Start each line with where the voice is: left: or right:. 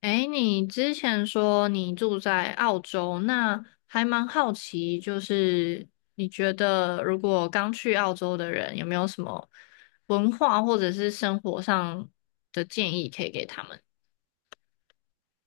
left: 诶，你之前说你住在澳洲，那还蛮好奇，就是你觉得如果刚去澳洲的人有没有什么文化或者是生活上的建议可以给他们？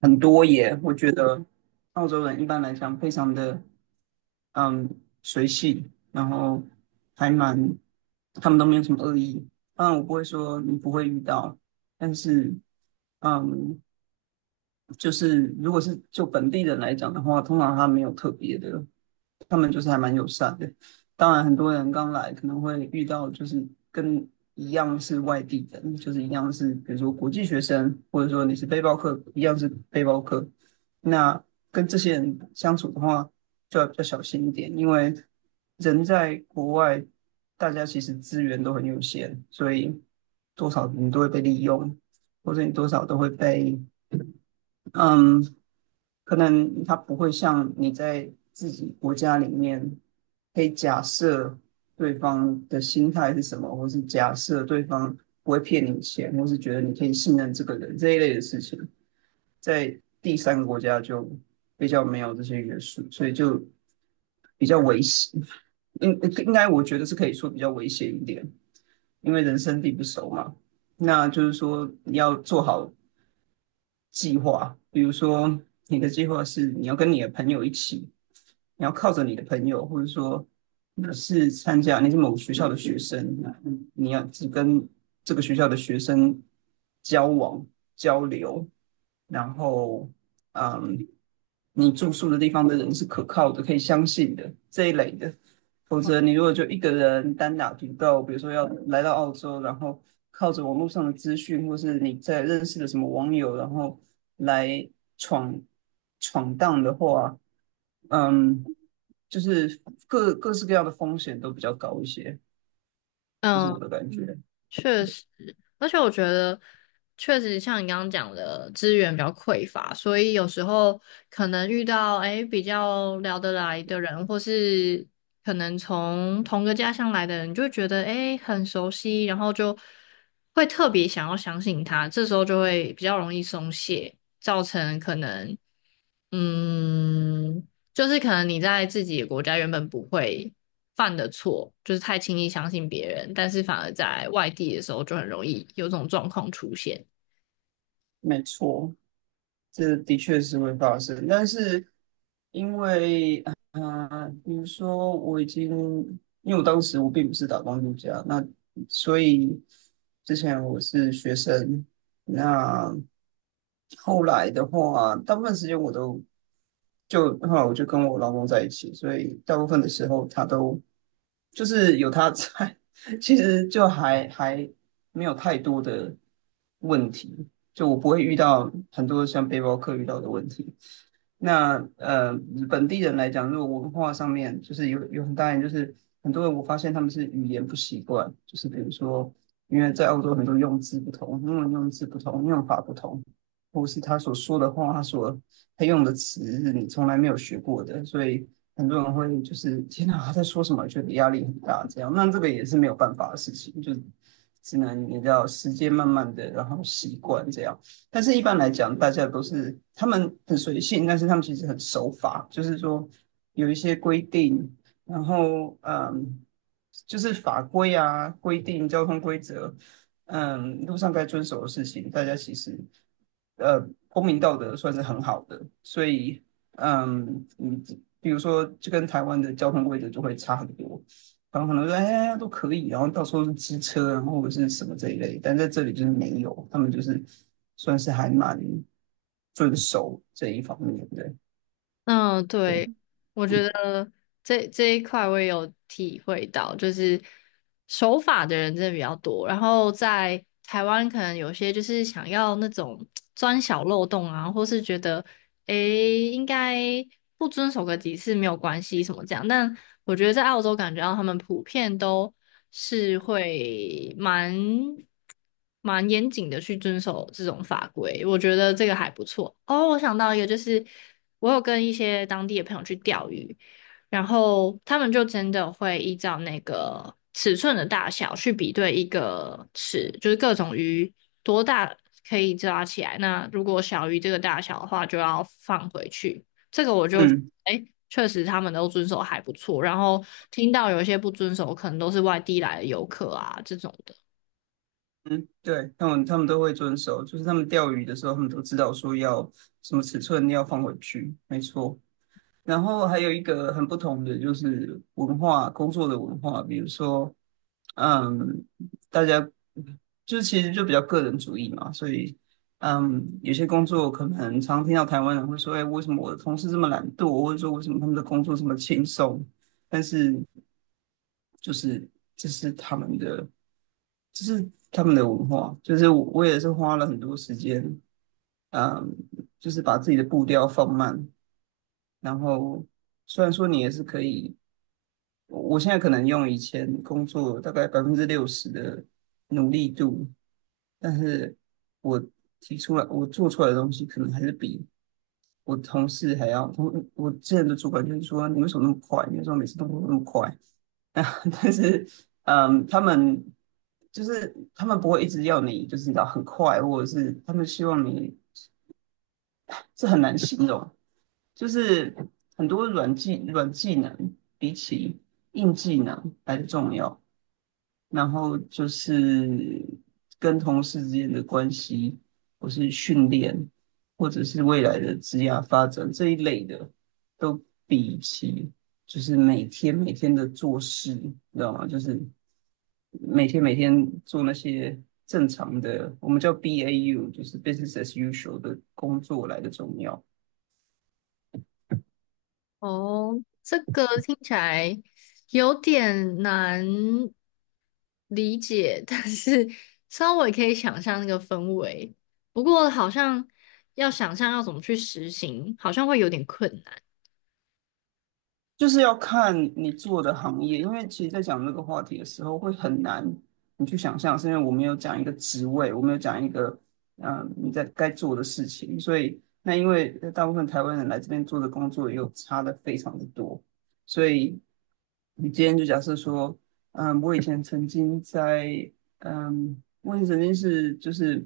right: 很多耶，我觉得澳洲人一般来讲非常的嗯随性，然后还蛮他们都没有什么恶意。当然我不会说你不会遇到，但是嗯就是如果是就本地人来讲的话，通常他没有特别的，他们就是还蛮友善的。当然，很多人刚来可能会遇到就是跟一样是外地人，就是一样是比如说国际学生，或者说你是背包客，一样是背包客。那跟这些人相处的话，就要比较小心一点，因为人在国外，大家其实资源都很有限，所以多少你都会被利用，或者你多少都会被嗯。可能他不会像你在自己国家里面可以假设对方的心态是什么，或是假设对方不会骗你钱，或是觉得你可以信任这个人这一类的事情，在第三个国家就比较没有这些约束，所以就比较危险。应应该我觉得是可以说比较危险一点，因为人生地不熟嘛。那就是说，你要做好计划，比如说你的计划是你要跟你的朋友一起，你要靠着你的朋友，或者说你是参加你是某学校的学生，你要只跟这个学校的学生交往交流，然后嗯，你住宿的地方的人是可靠的，可以相信的这一类的。否则你如果就一个人单打独斗，比如说要来到澳洲，然后靠着网络上的资讯，或是你在认识的什么网友，然后来闯闯荡的话，嗯，就是各式各样的风险都比较高一些，这是我
left: 嗯。
right: 的感觉。
left: 确实，而且我觉得确实像你刚刚讲的，资源比较匮乏，所以有时候可能遇到诶比较聊得来的人，或是可能从同个家乡来的人，就会觉得诶很熟悉，然后就会特别想要相信他，这时候就会比较容易松懈，造成可能嗯。就是可能你在自己的国家原本不会犯的错，就是太轻易相信别人，但是反而在外地的时候就很容易有这种状况出现。
right: 没错，这的确是会发生，但是因为啊，比如说我已经，因为我当时我并不是打工度假，那所以之前我是学生，那后来的话，大部分时间我都就后来我就跟我老公在一起，所以大部分的时候他都就是有他在，其实就还没有太多的问题。就我不会遇到很多像背包客遇到的问题。那本地人来讲，如果文化上面就是有很大一点，就是很多人我发现他们是语言不习惯，就是比如说，因为在澳洲很多用字不同，英文用字不同，用法不同，或是他所说的话，他用的词是你从来没有学过的，所以很多人会就是天哪，他在说什么，觉得压力很大，这样。那这个也是没有办法的事情，就只能你知道时间慢慢的，然后习惯这样。但是一般来讲，大家都是他们很随性，但是他们其实很守法，就是说有一些规定，然后就是法规啊、规定、交通规则，路上该遵守的事情，大家其实呃公民道德算是很好的，所以你比如说就跟台湾的交通规则就会差很多，然后可能说哎都可以，然后到时候是机车啊，然后或者是什么这一类，但在这里就是没有，他们就是算是还蛮遵守这一方面的，
left: 嗯，对，我觉得这一块我也有体会到，就是守法的人真的比较多，然后在台湾可能有些就是想要那种 钻小漏洞啊，或是觉得诶应该不遵守个几次没有关系什么这样，但我觉得在澳洲感觉到他们普遍都是会蛮严谨的去遵守这种法规，我觉得这个还不错。哦，我想到一个，就是我有跟一些当地的朋友去钓鱼，然后他们就真的会依照那个尺寸的大小去比对一个尺，就是各种鱼多大可以抓起来。那如果小于这个大小的话，就要放回去。这个我就
right: 嗯。
left: 哎，确实他们都遵守还不错。然后听到有一些不遵守，可能都是外地来的游客啊这种的。
right: 嗯，对，他们都会遵守，就是他们钓鱼的时候，他们都知道说要什么尺寸要放回去，没错。然后还有一个很不同的就是文化，工作的文化，比如说，嗯，大家就其实就比较个人主义嘛，所以，有些工作可能常听到台湾人会说，哎，为什么我的同事这么懒惰，或者说为什么他们的工作这么轻松？但是就是这是他们的，这是他们的文化，就是我也是花了很多时间，嗯，就是把自己的步调放慢，然后虽然说你也是可以。我现在可能用以前工作大概60%的努力度，但是我提出来我做出来的东西，可能还是比我同事还要同我之前的主管就是说你为什么那么快？你为什么每次动作那么快？啊，但是他们就是他们不会一直要你就是你知道很快，或者是他们希望你是很难形容。就是很多软技能比起硬技能来的重要。然后就是跟同事之间的关系，或是训练，或者是未来的职业发展这一类的，都比起就是每天每天的做事，你知道吗？就是每天每天做那些正常的，我们叫 BAU，就是 business as usual 的工作来的重要。
left: 哦，这个听起来有点难理解，但是稍微可以想象那个氛围。不过好像要想象要怎么去实行，好像会有点困难。
right: 就是要看你做的行业，因为其实，在讲这个话题的时候，会很难你去想象，是因为我没有讲一个职位，我没有讲一个你在该做的事情，所以那因为大部分台湾人来这边做的工作又差的非常的多，所以你今天就假设说，我以前曾经在我以前曾经是就是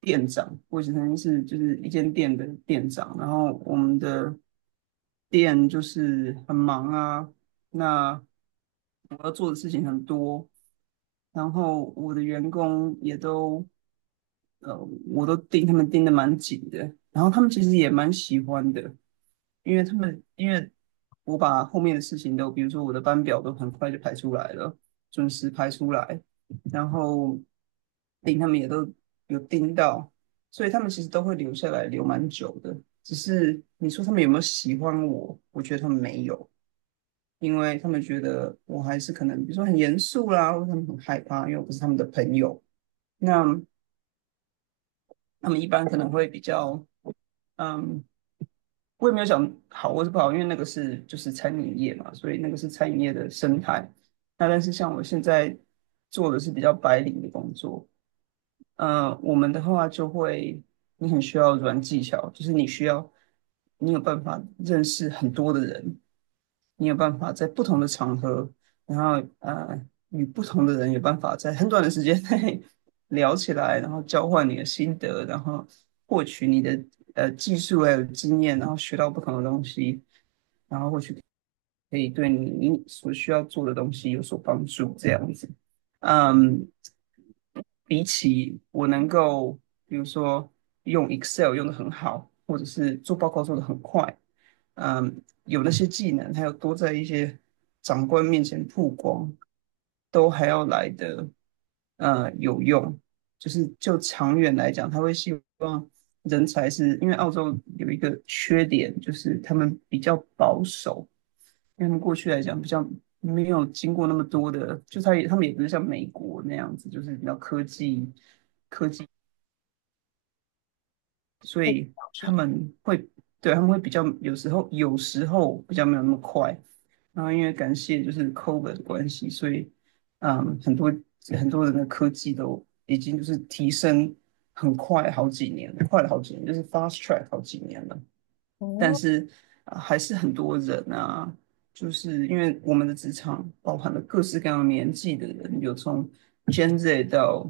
right: 店长，我以前曾经是就是一间店的店长，然后我们的店就是很忙啊，那我要做的事情很多，然后我的员工也都呃，我都盯他们盯的蛮紧的，然后他们其实也蛮喜欢的，因为他们因为我把后面的事情都，比如说我的班表都很快就排出来了，准时排出来，然后令他们也都有盯到，所以他们其实都会留下来，留蛮久的。只是你说他们有没有喜欢我？我觉得他们没有，因为他们觉得我还是可能，比如说很严肃啦，或者他们很害怕，因为我不是他们的朋友。那他们一般可能会比较，嗯。我也没有想好或是不好，因为那个是就是餐饮业嘛，所以那个是餐饮业的生态。那但是像我现在做的是比较白领的工作，我们的话就会，你很需要软技巧，就是你需要，你有办法认识很多的人，你有办法在不同的场合，然后与不同的人有办法在很短的时间内 聊起来，然后交换你的心得，然后获取你的技术还有经验，然后学到不同的东西。然后。可以对你所需要做的东西有所帮助，这样子。嗯，比起我能够，比如说用 Excel 用的很好，或者是做报告做的很快，有那些技能，还有多在一些长官面前曝光，都还要来的有用。就是就长远来讲，他会希望人才是因为澳洲有一个缺点，就是他们比较保守，因为他们过去来讲比较没有经过那么多的，就他也他们也不是像美国那样子，就是比较科技，所以
left: 好
right: 他
left: 像，
right: 们会对他们会比较有时候比较没有那么快。然后因为感谢就是 COVID 的关系，所以嗯，很多很多人的科技都已经就是提升很快好几年了快了好几年，就是 fast track 好几年了。但
left: 哦，
right: 是还是很多人啊，就是因为我们的职场包含了各式各样的年纪的人，有从 Gen Z 到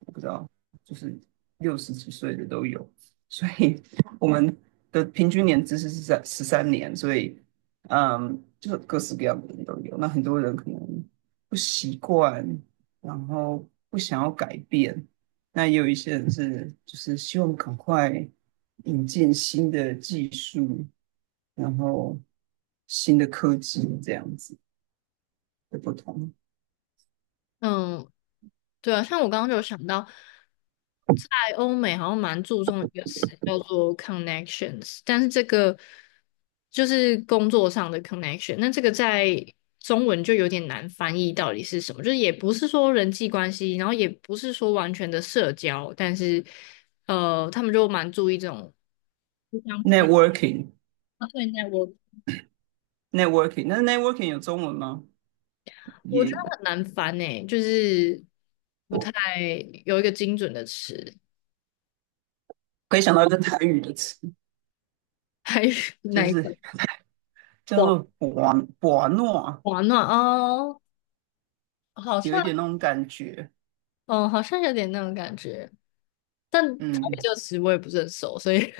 right: 我不知道，就是60几岁的都有，所以我们的平均年资是在33年，所以就是各式各样的人都有。那很多人可能不习惯，然后不想要改变，那也有一些人是就是希望赶快。引进新的技术，然后新的科技这样子的不同。
left: 嗯，对啊，像我刚刚就有想到，在欧美好像蛮注重一个词叫做 connections，但是这个就是工作上的 connection，那这个在中文就有点难翻译到底是什么，就是也不是说人际关系，然后也不是说完全的社交，但是他们就蛮注意这种互相对
right: networking
left: 待。我
right: networking，那 networking 有中文吗？
left: 我觉
right: 也
left: 得很难翻诶，就是不太有一个精准的词，
right: 可以想到一个台语的词，
left: 还是
right: 就
left: 哪一
right: 是
left: 个？
right: 叫做“博诺”，
left: 暖暖哦，好
right: 有一
left: 像，
right: 点那种感觉。
left: 嗯，好像有点那种感觉，但台语这
right: 嗯，
left: 个词我也不是很熟，所以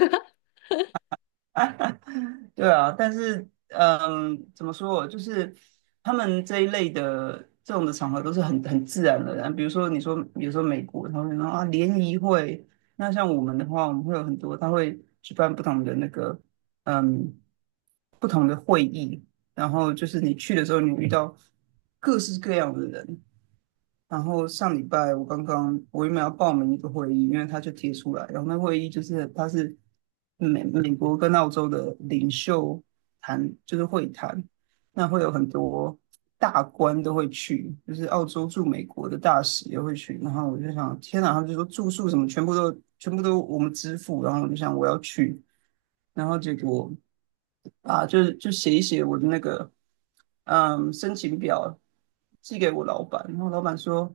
right: 对啊，但是怎么说哦，就是他们这一类的这种的场合都是很自然而然。比如说你说，比如说美国，他们说啊联谊会，那像我们的话，我们会有很多，他会举办不同的那个嗯不同的会议，然后就是你去的时候，你遇到各式各样的人，然后上礼拜我刚刚我原本要报名一个会议，因为他就贴出来，然后那会议就是他是美国跟澳洲的领袖谈，就是会谈，那会有很多大官都会去，就是澳洲驻美国的大使也会去。然后我就想，天哪！他们就说住宿什么全部都我们支付。然后我就想我要去，然后结果啊，就是就写一写我的那个申请表，寄给我老板。然后老板说。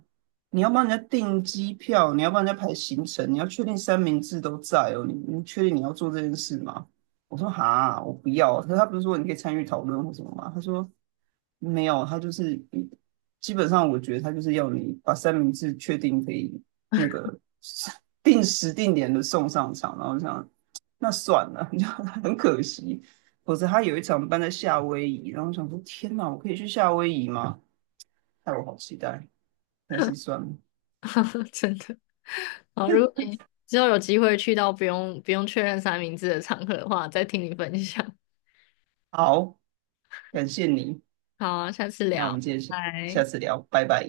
right: 你要帮人家订机票，你要帮人家排行程，你要确定三明治都在哦。你你确定你要做这件事吗？我说哈，我不要。可是他不是说你可以参与讨论或什么吗？他说没有，他就是基本上我觉得他就是要你把三明治确定可以那个定时定点的送上场，然后这样那算了，你知道很可惜。否则他有一场办在夏威夷，然后我想说天哪，我可以去夏威夷吗？害我好期待，但是算了。
left: 真的，好，如果你之后有机会去到不用不用确认三明治的场合的话，再听你分享。
right: 好，感谢你，
left: 好啊，下次
right: 那我
left: 聊，
right: 们
left: 拜
right: 接着下下
left: 拜。
right: 次聊，拜拜。